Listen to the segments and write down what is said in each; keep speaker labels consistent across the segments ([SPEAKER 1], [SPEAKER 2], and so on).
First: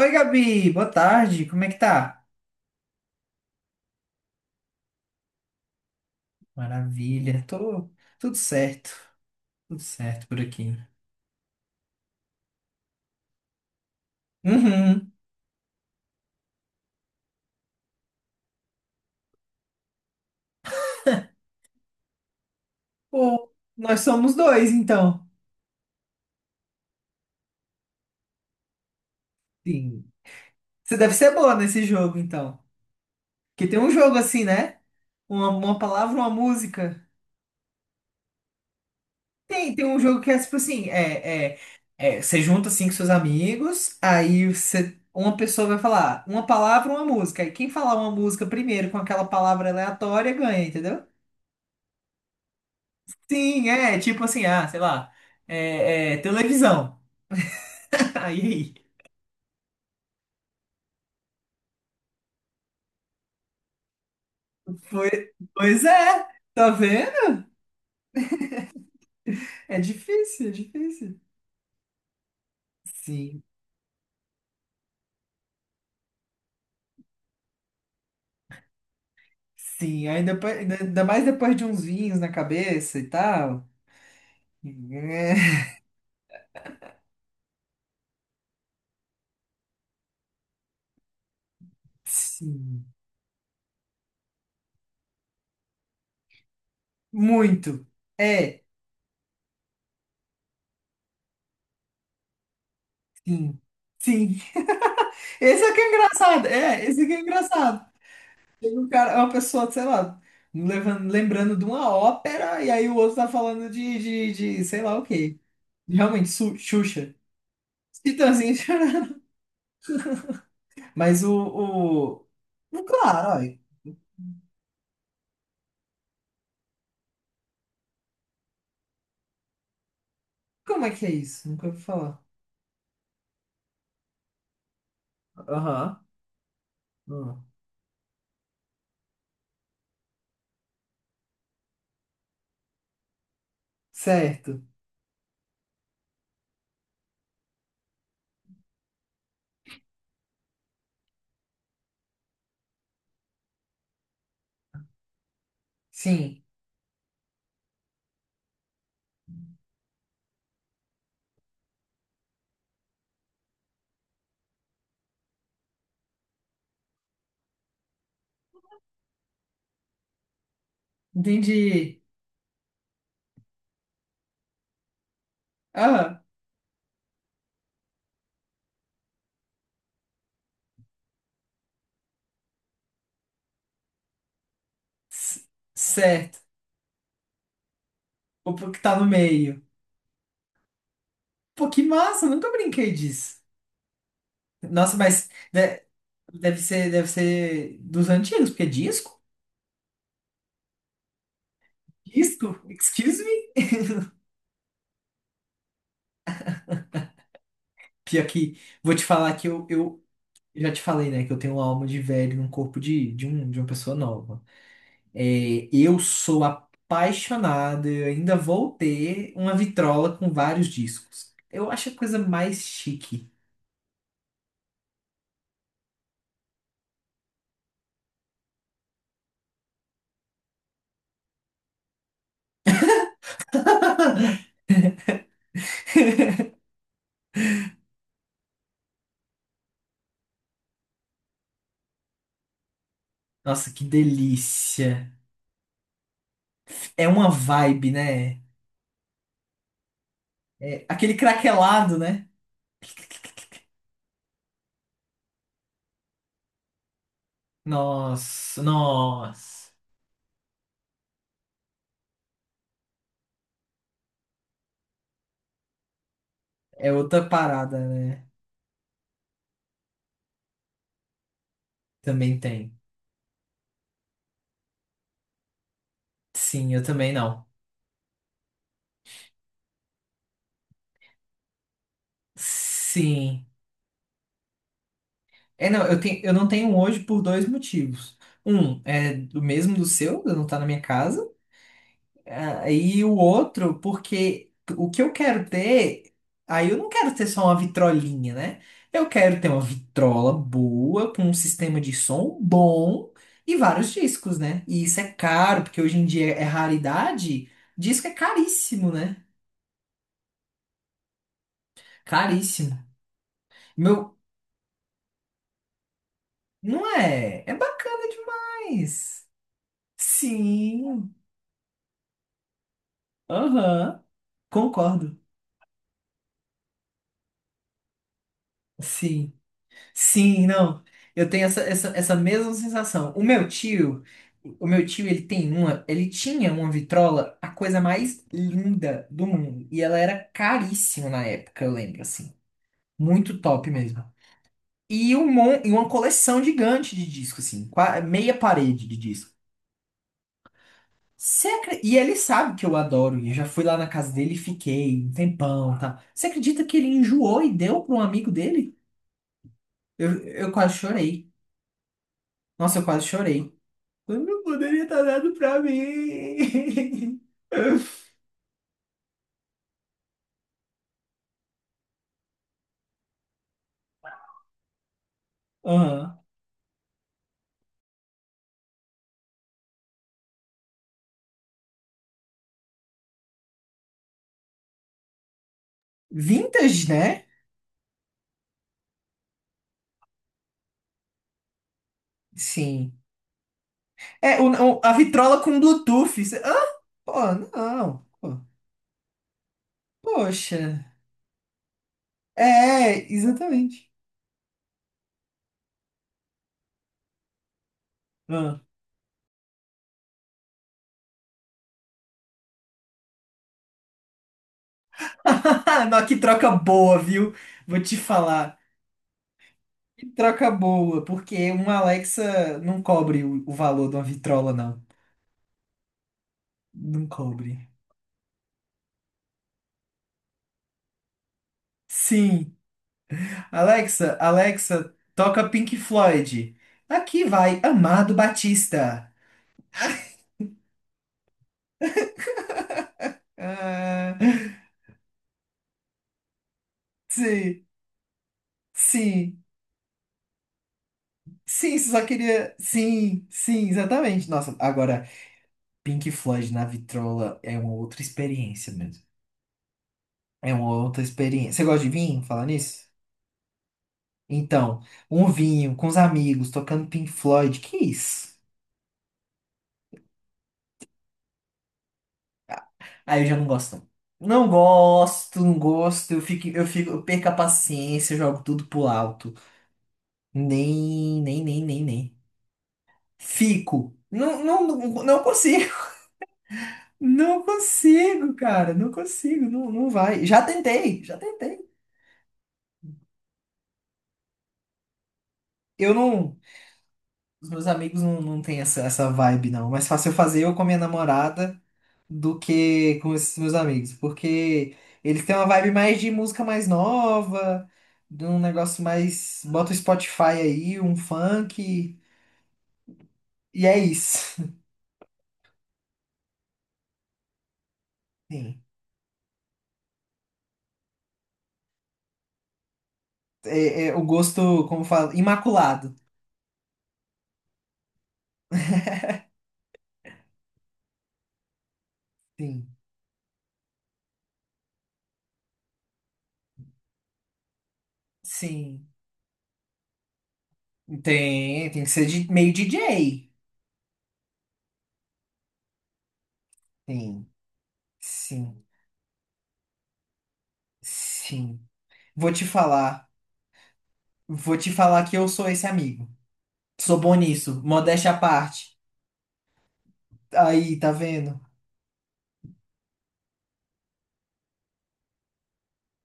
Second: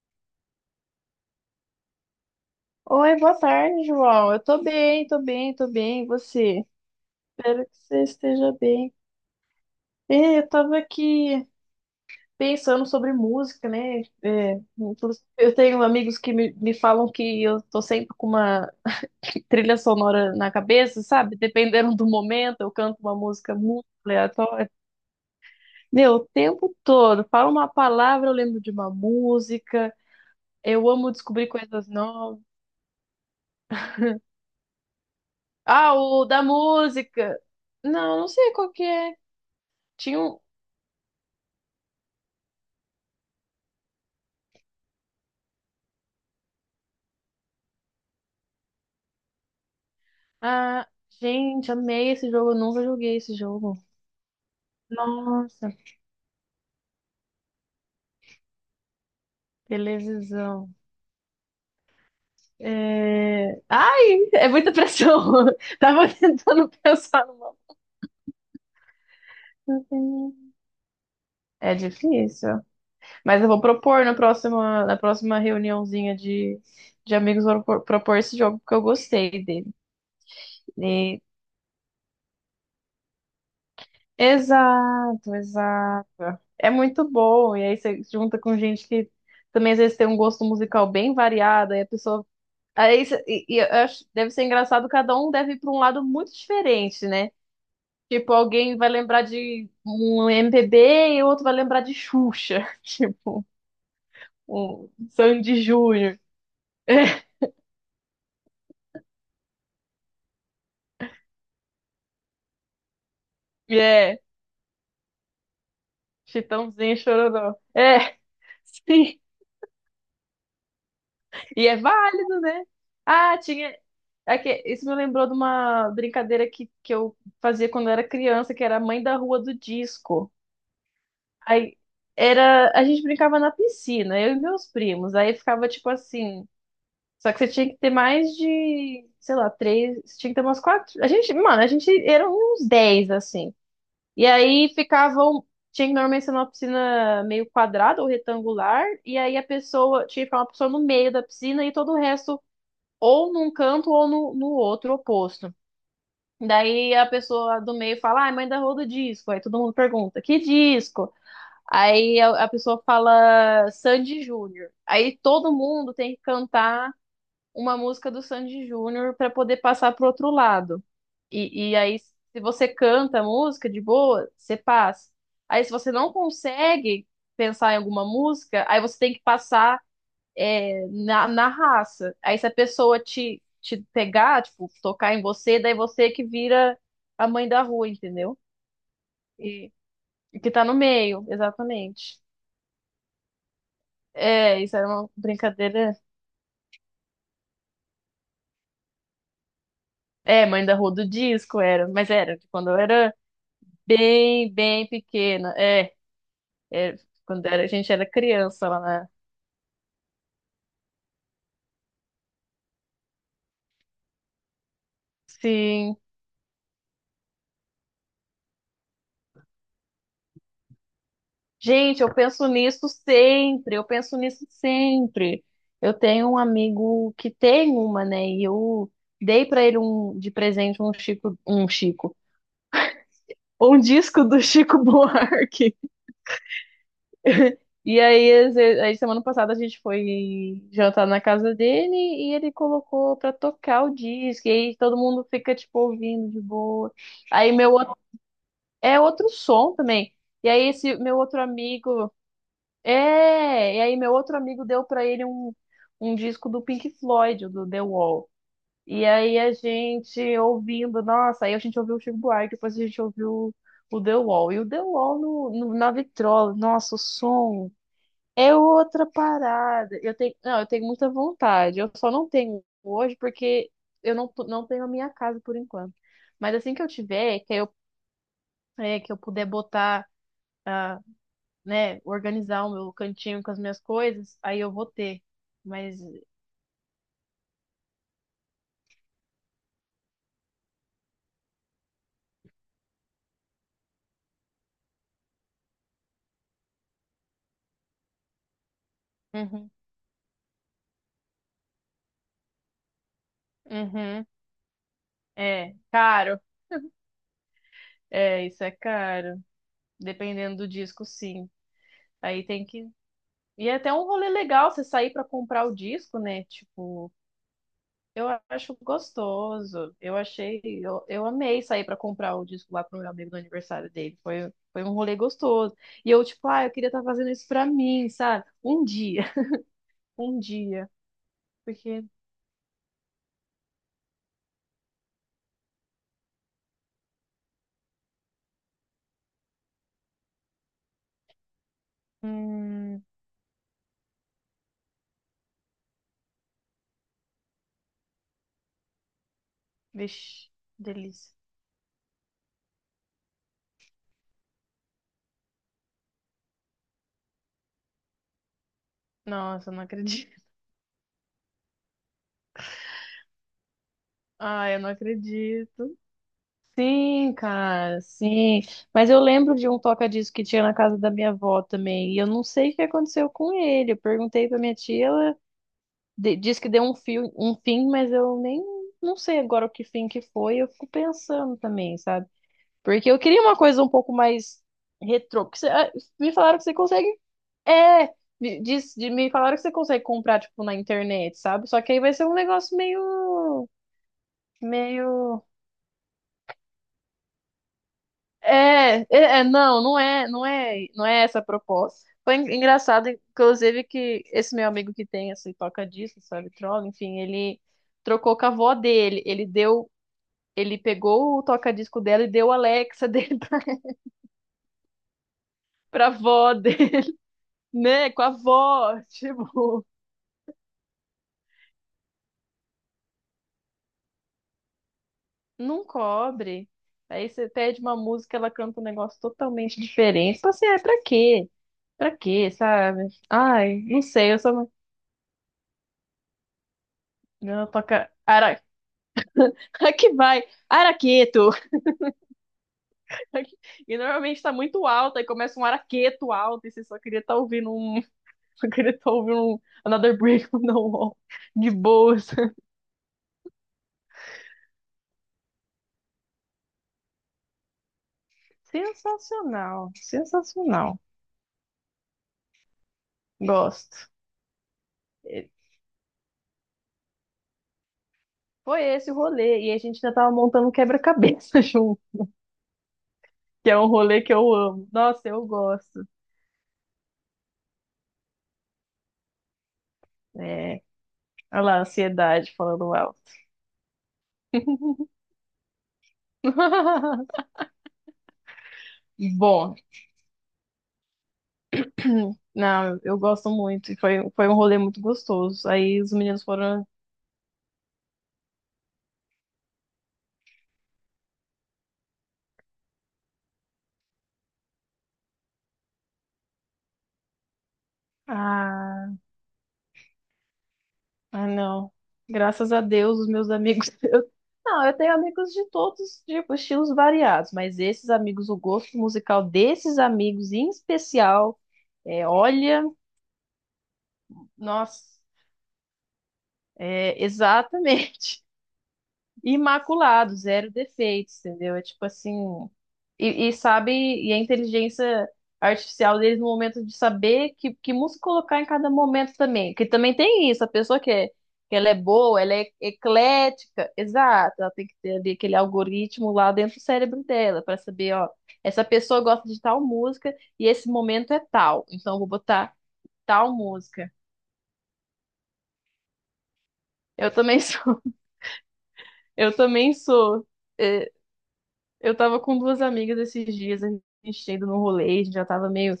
[SPEAKER 1] Oi, Gabi, boa tarde, como é que tá?
[SPEAKER 2] Oi, boa tarde, João. Eu tô bem, tô bem. E você?
[SPEAKER 1] Maravilha,
[SPEAKER 2] Espero que
[SPEAKER 1] tô
[SPEAKER 2] você
[SPEAKER 1] tudo
[SPEAKER 2] esteja
[SPEAKER 1] certo,
[SPEAKER 2] bem.
[SPEAKER 1] tudo certo por
[SPEAKER 2] Eu
[SPEAKER 1] aqui.
[SPEAKER 2] tava aqui pensando sobre música, né?
[SPEAKER 1] Uhum.
[SPEAKER 2] Inclusive, eu tenho amigos que me falam que eu tô sempre com uma trilha sonora na cabeça, sabe? Dependendo do momento, eu canto uma
[SPEAKER 1] Pô,
[SPEAKER 2] música muito
[SPEAKER 1] nós somos
[SPEAKER 2] aleatória.
[SPEAKER 1] dois, então.
[SPEAKER 2] Meu, o tempo todo, falo uma palavra, eu lembro de uma música.
[SPEAKER 1] Sim.
[SPEAKER 2] Eu
[SPEAKER 1] Você
[SPEAKER 2] amo
[SPEAKER 1] deve ser
[SPEAKER 2] descobrir
[SPEAKER 1] boa nesse
[SPEAKER 2] coisas
[SPEAKER 1] jogo,
[SPEAKER 2] novas.
[SPEAKER 1] então. Porque tem um jogo assim, né? Uma
[SPEAKER 2] Ah,
[SPEAKER 1] palavra,
[SPEAKER 2] o
[SPEAKER 1] uma
[SPEAKER 2] da
[SPEAKER 1] música.
[SPEAKER 2] música! Não, não sei qual que é.
[SPEAKER 1] Tem um
[SPEAKER 2] Tinha
[SPEAKER 1] jogo que é
[SPEAKER 2] um.
[SPEAKER 1] tipo assim, você junta assim com seus amigos, aí você, uma pessoa vai falar uma palavra, uma música. Aí quem falar uma música primeiro com aquela palavra aleatória ganha,
[SPEAKER 2] Ah,
[SPEAKER 1] entendeu?
[SPEAKER 2] gente, amei esse jogo. Eu nunca joguei esse
[SPEAKER 1] Sim,
[SPEAKER 2] jogo.
[SPEAKER 1] é, tipo assim, ah, sei lá,
[SPEAKER 2] Nossa,
[SPEAKER 1] televisão. Aí,
[SPEAKER 2] televisão. Ai, é muita
[SPEAKER 1] foi,
[SPEAKER 2] pressão.
[SPEAKER 1] pois
[SPEAKER 2] Tava
[SPEAKER 1] é,
[SPEAKER 2] tentando
[SPEAKER 1] tá
[SPEAKER 2] pensar
[SPEAKER 1] vendo?
[SPEAKER 2] numa.
[SPEAKER 1] É difícil, é difícil.
[SPEAKER 2] É difícil. Mas
[SPEAKER 1] Sim,
[SPEAKER 2] eu vou propor na próxima reuniãozinha de amigos, vou propor, propor esse jogo, porque eu gostei dele.
[SPEAKER 1] sim, ainda, pa- ainda ainda
[SPEAKER 2] E-
[SPEAKER 1] mais depois de uns vinhos na cabeça e tal. É,
[SPEAKER 2] Exato, exato. É muito bom. E aí você junta com gente que também às vezes tem um gosto musical bem variado, aí a pessoa.
[SPEAKER 1] sim,
[SPEAKER 2] Eu acho, deve ser engraçado, cada um deve ir para um lado muito diferente, né?
[SPEAKER 1] muito.
[SPEAKER 2] Tipo,
[SPEAKER 1] É,
[SPEAKER 2] alguém vai lembrar de um MPB e o outro vai lembrar de Xuxa. Tipo,
[SPEAKER 1] sim, sim.
[SPEAKER 2] um Sandy
[SPEAKER 1] Esse aqui é
[SPEAKER 2] Júnior.
[SPEAKER 1] engraçado, esse aqui é engraçado. Tem um cara, é uma pessoa, sei lá, levando, lembrando de uma ópera e aí o outro tá falando
[SPEAKER 2] É,
[SPEAKER 1] de,
[SPEAKER 2] é,
[SPEAKER 1] de, de sei lá o quê. Realmente, Su-
[SPEAKER 2] Chitãozinho e
[SPEAKER 1] Xuxa.
[SPEAKER 2] Chororó. É,
[SPEAKER 1] Titãzinho chorando.
[SPEAKER 2] sim.
[SPEAKER 1] Mas
[SPEAKER 2] E é
[SPEAKER 1] o...
[SPEAKER 2] válido, né?
[SPEAKER 1] o Claro,
[SPEAKER 2] Ah, tinha.
[SPEAKER 1] ó.
[SPEAKER 2] É que isso me lembrou de uma brincadeira que eu fazia quando eu era criança, que era a mãe da rua do disco.
[SPEAKER 1] Como é que é isso? Nunca
[SPEAKER 2] Aí
[SPEAKER 1] ouvi falar.
[SPEAKER 2] era, a gente brincava na piscina, eu e meus primos. Aí ficava tipo
[SPEAKER 1] Aham.
[SPEAKER 2] assim, só que você
[SPEAKER 1] Hum.
[SPEAKER 2] tinha que ter mais de, sei lá, três, você tinha que ter umas quatro. A gente, mano, a gente eram uns dez assim. E
[SPEAKER 1] Certo.
[SPEAKER 2] aí ficavam, tinha que normalmente ser uma piscina meio quadrada ou retangular, e aí a pessoa tinha que ficar uma pessoa no meio da piscina e todo o resto ou num canto ou no outro oposto.
[SPEAKER 1] Sim.
[SPEAKER 2] Daí a pessoa do meio fala, ai, mãe da roda disco. Aí todo mundo pergunta, que disco? Aí a pessoa fala Sandy Júnior. Aí todo mundo tem que cantar uma música do Sandy Júnior para poder passar pro outro lado. E aí,
[SPEAKER 1] Entendi.
[SPEAKER 2] se você canta a música de boa, você passa. Aí, se você não
[SPEAKER 1] Ah,
[SPEAKER 2] consegue pensar em alguma música, aí você tem que passar na raça. Aí, se a pessoa te pegar, tipo, tocar em
[SPEAKER 1] c-
[SPEAKER 2] você, daí você que
[SPEAKER 1] certo.
[SPEAKER 2] vira a mãe da rua, entendeu?
[SPEAKER 1] O que tá no meio.
[SPEAKER 2] E, que tá no meio,
[SPEAKER 1] Pô, que
[SPEAKER 2] exatamente.
[SPEAKER 1] massa. Nunca brinquei disso.
[SPEAKER 2] É, isso era
[SPEAKER 1] Nossa,
[SPEAKER 2] uma
[SPEAKER 1] mas de-
[SPEAKER 2] brincadeira.
[SPEAKER 1] deve ser, deve ser dos antigos, porque é disco?
[SPEAKER 2] É, mãe da rua do disco era, mas era de
[SPEAKER 1] Disco?
[SPEAKER 2] quando eu era
[SPEAKER 1] Excuse me?
[SPEAKER 2] bem pequena. É, quando era, a gente era
[SPEAKER 1] Pior que,
[SPEAKER 2] criança lá
[SPEAKER 1] vou te
[SPEAKER 2] na.
[SPEAKER 1] falar que eu já te falei, né? Que eu tenho uma alma de velho num corpo de uma pessoa nova. É,
[SPEAKER 2] Sim.
[SPEAKER 1] eu sou apaixonado, eu ainda vou ter uma vitrola com vários discos. Eu acho a
[SPEAKER 2] Gente, eu
[SPEAKER 1] coisa
[SPEAKER 2] penso
[SPEAKER 1] mais
[SPEAKER 2] nisso
[SPEAKER 1] chique.
[SPEAKER 2] sempre, eu penso nisso sempre. Eu tenho um amigo que tem uma, né? E eu dei pra ele um de presente um Chico, um disco do Chico Buarque. E aí, semana passada a gente foi jantar na casa dele e ele colocou pra
[SPEAKER 1] Nossa, que
[SPEAKER 2] tocar o disco. E aí todo
[SPEAKER 1] delícia.
[SPEAKER 2] mundo fica, tipo, ouvindo de boa.
[SPEAKER 1] É uma
[SPEAKER 2] Aí meu
[SPEAKER 1] vibe,
[SPEAKER 2] outro,
[SPEAKER 1] né?
[SPEAKER 2] é outro som também. E aí
[SPEAKER 1] É
[SPEAKER 2] esse
[SPEAKER 1] aquele
[SPEAKER 2] meu outro
[SPEAKER 1] craquelado,
[SPEAKER 2] amigo,
[SPEAKER 1] né?
[SPEAKER 2] e aí meu outro amigo deu pra ele um, um disco do Pink Floyd, do The Wall.
[SPEAKER 1] Nossa,
[SPEAKER 2] E aí a
[SPEAKER 1] nossa.
[SPEAKER 2] gente ouvindo, nossa, aí a gente ouviu o Chico Buarque, depois a gente ouviu o The Wall. E o The Wall na vitrola,
[SPEAKER 1] É
[SPEAKER 2] nossa, o
[SPEAKER 1] outra
[SPEAKER 2] som.
[SPEAKER 1] parada, né?
[SPEAKER 2] É outra parada. Eu tenho, não, eu tenho muita vontade. Eu só não
[SPEAKER 1] Também
[SPEAKER 2] tenho
[SPEAKER 1] tem.
[SPEAKER 2] hoje porque eu não, tô- não tenho a minha casa por enquanto. Mas
[SPEAKER 1] Sim,
[SPEAKER 2] assim que
[SPEAKER 1] eu
[SPEAKER 2] eu
[SPEAKER 1] também
[SPEAKER 2] tiver,
[SPEAKER 1] não.
[SPEAKER 2] que eu puder botar, ah, né, organizar o meu cantinho
[SPEAKER 1] Sim.
[SPEAKER 2] com as minhas coisas, aí eu vou ter.
[SPEAKER 1] É, não, eu
[SPEAKER 2] Mas,
[SPEAKER 1] tenho, eu não tenho um hoje por dois motivos. Um, é do mesmo do seu, eu não tá na minha casa. Ah, e o outro, porque o que eu quero ter, aí eu não quero ter só uma vitrolinha, né? Eu quero ter uma
[SPEAKER 2] uhum,
[SPEAKER 1] vitrola boa, com um sistema de som bom e vários
[SPEAKER 2] uhum,
[SPEAKER 1] discos, né? E isso é caro,
[SPEAKER 2] é
[SPEAKER 1] porque hoje em dia
[SPEAKER 2] caro.
[SPEAKER 1] é raridade, disco é
[SPEAKER 2] É, isso é
[SPEAKER 1] caríssimo, né?
[SPEAKER 2] caro. Dependendo do disco, sim. Aí tem
[SPEAKER 1] Caríssimo.
[SPEAKER 2] que. E é até um
[SPEAKER 1] Meu,
[SPEAKER 2] rolê legal você sair pra comprar o disco, né?
[SPEAKER 1] não
[SPEAKER 2] Tipo.
[SPEAKER 1] é? É bacana
[SPEAKER 2] Eu acho
[SPEAKER 1] demais.
[SPEAKER 2] gostoso.
[SPEAKER 1] Sim.
[SPEAKER 2] Eu amei sair pra comprar o disco lá pro meu amigo no aniversário
[SPEAKER 1] Aham.
[SPEAKER 2] dele. Foi um rolê
[SPEAKER 1] Concordo.
[SPEAKER 2] gostoso. E eu, tipo, ah, eu queria estar fazendo isso pra mim, sabe? Um dia,
[SPEAKER 1] Sim.
[SPEAKER 2] um
[SPEAKER 1] Sim, não.
[SPEAKER 2] dia.
[SPEAKER 1] Eu tenho essa, essa,
[SPEAKER 2] Porque,
[SPEAKER 1] essa mesma sensação. O meu tio, ele tinha uma vitrola, a coisa mais linda do mundo. E ela era caríssima na época, eu lembro, assim.
[SPEAKER 2] hum,
[SPEAKER 1] Muito top mesmo. E uma coleção gigante de disco, assim, meia parede de disco.
[SPEAKER 2] vixe, delícia.
[SPEAKER 1] E ele sabe que eu adoro, e eu já fui lá na casa dele e fiquei um tempão, tá? Você acredita que ele enjoou e deu para um amigo dele?
[SPEAKER 2] Nossa, eu não
[SPEAKER 1] Eu,
[SPEAKER 2] acredito.
[SPEAKER 1] eu quase chorei. Nossa, eu quase chorei. Quando
[SPEAKER 2] Ah, eu
[SPEAKER 1] poderia
[SPEAKER 2] não
[SPEAKER 1] estar dado pra
[SPEAKER 2] acredito.
[SPEAKER 1] mim.
[SPEAKER 2] Sim, cara, sim. Mas eu lembro de um toca-disco que tinha na casa da minha avó também. E eu não sei o que aconteceu com ele. Eu perguntei pra minha tia, ela
[SPEAKER 1] Aham.
[SPEAKER 2] diz que deu um fim, mas eu nem não sei agora o que fim que foi. Eu fico pensando também, sabe? Porque eu queria uma coisa um pouco mais retrô. Me falaram que você
[SPEAKER 1] Vintage,
[SPEAKER 2] consegue.
[SPEAKER 1] né?
[SPEAKER 2] É, me falaram que você consegue comprar, tipo, na internet, sabe? Só que aí vai ser um negócio
[SPEAKER 1] Sim. É, a vitrola
[SPEAKER 2] meio.
[SPEAKER 1] com Bluetooth. Ah, pô, não. Pô, Poxa.
[SPEAKER 2] Não é essa a proposta. Foi
[SPEAKER 1] É,
[SPEAKER 2] engraçado, inclusive,
[SPEAKER 1] exatamente.
[SPEAKER 2] que esse meu amigo que tem esse toca-disco, sabe, troll, enfim, ele trocou com a
[SPEAKER 1] Ah.
[SPEAKER 2] avó dele. Ele pegou o toca-disco dela e deu a Alexa dele pra,
[SPEAKER 1] Não,
[SPEAKER 2] pra
[SPEAKER 1] que troca
[SPEAKER 2] avó
[SPEAKER 1] boa,
[SPEAKER 2] dele,
[SPEAKER 1] viu? Vou te
[SPEAKER 2] né? Com a
[SPEAKER 1] falar.
[SPEAKER 2] avó, tipo,
[SPEAKER 1] Que troca boa, porque uma Alexa não cobre o valor de uma vitrola, não.
[SPEAKER 2] não cobre.
[SPEAKER 1] Não
[SPEAKER 2] Aí você
[SPEAKER 1] cobre.
[SPEAKER 2] pede uma música, ela canta um negócio totalmente diferente. Tipo assim, ah, pra quê? Pra quê,
[SPEAKER 1] Sim.
[SPEAKER 2] sabe? Ai, não
[SPEAKER 1] Alexa,
[SPEAKER 2] sei, eu só não.
[SPEAKER 1] Alexa, toca Pink Floyd. Aqui vai
[SPEAKER 2] Não,
[SPEAKER 1] Amado
[SPEAKER 2] toca. Ara...
[SPEAKER 1] Batista.
[SPEAKER 2] Aqui vai, araqueto. E normalmente tá
[SPEAKER 1] Ah,
[SPEAKER 2] muito alto, aí começa um araqueto alto, e você só queria estar tá
[SPEAKER 1] sim,
[SPEAKER 2] ouvindo um. Só queria estar tá
[SPEAKER 1] sim,
[SPEAKER 2] ouvindo um Another Brick on the Wall. De
[SPEAKER 1] sim, só
[SPEAKER 2] boas.
[SPEAKER 1] queria. Sim, sim, exatamente. Nossa, agora, Pink Floyd na vitrola é uma outra experiência mesmo.
[SPEAKER 2] Sensacional,
[SPEAKER 1] É uma outra
[SPEAKER 2] sensacional.
[SPEAKER 1] experiência. Você gosta de vinho? Falar nisso?
[SPEAKER 2] Gosto.
[SPEAKER 1] Então, um
[SPEAKER 2] E
[SPEAKER 1] vinho com os amigos, tocando Pink Floyd, que isso?
[SPEAKER 2] foi esse o rolê. E a gente já tava montando um quebra-cabeça junto,
[SPEAKER 1] Aí eu já não
[SPEAKER 2] que
[SPEAKER 1] gosto.
[SPEAKER 2] é
[SPEAKER 1] Não.
[SPEAKER 2] um rolê que
[SPEAKER 1] Não
[SPEAKER 2] eu amo. Nossa,
[SPEAKER 1] gosto,
[SPEAKER 2] eu
[SPEAKER 1] não gosto,
[SPEAKER 2] gosto.
[SPEAKER 1] eu fico, eu fico, eu perco a paciência, eu jogo tudo pro alto.
[SPEAKER 2] É,
[SPEAKER 1] Nem, nem, nem,
[SPEAKER 2] olha lá,
[SPEAKER 1] nem, nem.
[SPEAKER 2] ansiedade falando alto.
[SPEAKER 1] Fico. Não, não, não consigo. Não consigo, cara. Não consigo. Não,
[SPEAKER 2] Bom,
[SPEAKER 1] não vai. Já tentei, já tentei.
[SPEAKER 2] não, eu gosto muito. E foi, foi um rolê muito gostoso.
[SPEAKER 1] Eu
[SPEAKER 2] Aí os
[SPEAKER 1] não.
[SPEAKER 2] meninos foram.
[SPEAKER 1] Os meus amigos não, não têm essa vibe, não. Mais fácil eu fazer eu com a minha namorada do que com esses meus amigos. Porque eles têm uma vibe mais de música mais nova, de um negócio
[SPEAKER 2] Ah,
[SPEAKER 1] mais. Bota o Spotify aí, um
[SPEAKER 2] Ah, não.
[SPEAKER 1] funk.
[SPEAKER 2] Graças a Deus, os meus
[SPEAKER 1] E é
[SPEAKER 2] amigos. Eu...
[SPEAKER 1] isso.
[SPEAKER 2] Não, eu tenho amigos de todos os tipos, estilos variados, mas esses amigos, o
[SPEAKER 1] Sim.
[SPEAKER 2] gosto musical desses amigos em especial, é, olha,
[SPEAKER 1] É, é o gosto, como fala,
[SPEAKER 2] nossa,
[SPEAKER 1] imaculado.
[SPEAKER 2] é, exatamente. Imaculado, zero defeitos, entendeu? É tipo assim,
[SPEAKER 1] Sim.
[SPEAKER 2] sabe, e a inteligência artificial deles no momento de saber que música colocar em
[SPEAKER 1] Sim,
[SPEAKER 2] cada momento também, que também tem isso, a pessoa que é,
[SPEAKER 1] tem,
[SPEAKER 2] que
[SPEAKER 1] tem que
[SPEAKER 2] ela é
[SPEAKER 1] ser de,
[SPEAKER 2] boa,
[SPEAKER 1] meio
[SPEAKER 2] ela é
[SPEAKER 1] DJ.
[SPEAKER 2] eclética, exato, ela tem que ter ali aquele algoritmo lá dentro do cérebro
[SPEAKER 1] Sim,
[SPEAKER 2] dela para saber, ó,
[SPEAKER 1] sim,
[SPEAKER 2] essa pessoa gosta de tal música e esse momento é
[SPEAKER 1] sim.
[SPEAKER 2] tal, então eu
[SPEAKER 1] Vou
[SPEAKER 2] vou
[SPEAKER 1] te
[SPEAKER 2] botar
[SPEAKER 1] falar,
[SPEAKER 2] tal música.
[SPEAKER 1] vou te falar que eu sou esse amigo. Sou bom
[SPEAKER 2] Eu
[SPEAKER 1] nisso,
[SPEAKER 2] também
[SPEAKER 1] modéstia à parte.
[SPEAKER 2] sou.
[SPEAKER 1] Aí, tá
[SPEAKER 2] é,
[SPEAKER 1] vendo?
[SPEAKER 2] Eu tava com duas amigas esses dias, a gente tinha ido no rolê, a gente já tava meio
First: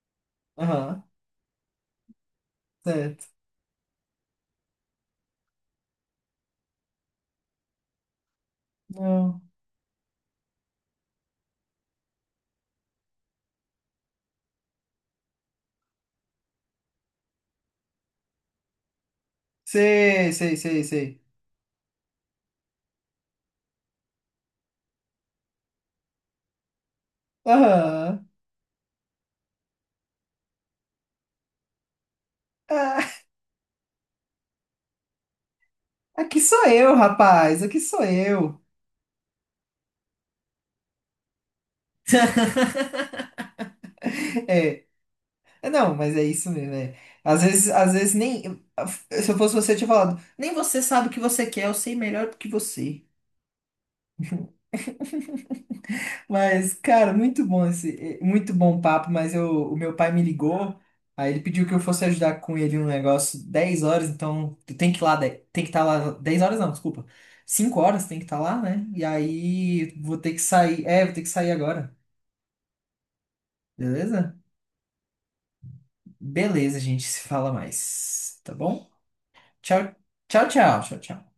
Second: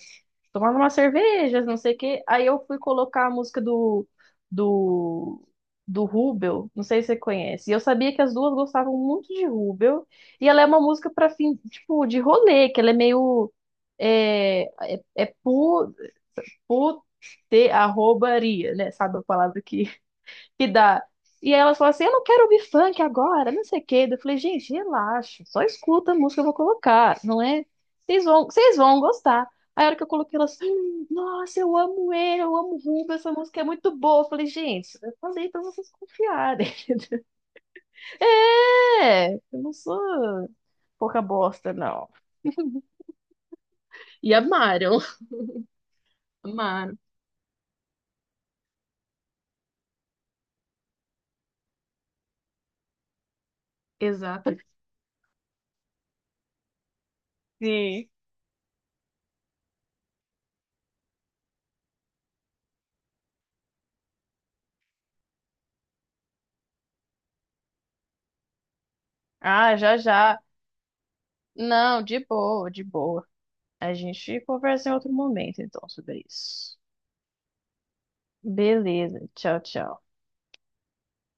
[SPEAKER 2] tomando uma
[SPEAKER 1] Aham,
[SPEAKER 2] cervejas, não sei o quê. Aí eu fui
[SPEAKER 1] certo.
[SPEAKER 2] colocar a música do, do Rubel, não sei se você conhece. E eu sabia que as duas gostavam muito
[SPEAKER 1] Não.
[SPEAKER 2] de Rubel. E ela é uma música pra fim, tipo, de rolê, que ela é meio. É, é, é pu, pu, arrobaria, né? Sabe a palavra
[SPEAKER 1] Sei, sei,
[SPEAKER 2] que
[SPEAKER 1] sei,
[SPEAKER 2] dá.
[SPEAKER 1] sei.
[SPEAKER 2] E aí elas falam assim, eu não quero ouvir funk agora, não sei o quê. Eu falei, gente, relaxa, só escuta a música que eu vou colocar, não é?
[SPEAKER 1] Aham.
[SPEAKER 2] Vocês vão gostar. Aí a hora que eu coloquei elas, nossa, eu amo ele, eu amo o Rubens,
[SPEAKER 1] Ah,
[SPEAKER 2] essa música é muito boa. Eu falei, gente, eu falei pra vocês
[SPEAKER 1] aqui sou
[SPEAKER 2] confiarem.
[SPEAKER 1] eu, rapaz, aqui sou eu.
[SPEAKER 2] É, eu não sou pouca bosta, não. E
[SPEAKER 1] É,
[SPEAKER 2] amaram.
[SPEAKER 1] é, não, mas é isso mesmo, é.
[SPEAKER 2] Amaram.
[SPEAKER 1] Às vezes nem. Se eu fosse você, eu tinha falado, nem você sabe o que você quer, eu sei melhor do que você.
[SPEAKER 2] Exato.
[SPEAKER 1] Mas, cara,
[SPEAKER 2] Sim.
[SPEAKER 1] muito bom papo, mas o meu pai me ligou, aí ele pediu que eu fosse ajudar com ele no negócio 10 horas, então tu tem que ir lá, tem que estar lá, 10 horas não, desculpa, 5 horas tem que estar lá, né? E
[SPEAKER 2] Ah,
[SPEAKER 1] aí
[SPEAKER 2] já,
[SPEAKER 1] vou ter
[SPEAKER 2] já.
[SPEAKER 1] que sair, é, vou ter que sair agora,
[SPEAKER 2] Não, de boa, de boa. A
[SPEAKER 1] beleza?
[SPEAKER 2] gente conversa em outro momento, então, sobre isso.
[SPEAKER 1] Beleza, gente, se fala mais, tá bom?
[SPEAKER 2] Beleza. Tchau,
[SPEAKER 1] Tchau,
[SPEAKER 2] tchau.
[SPEAKER 1] tchau, tchau, tchau, tchau.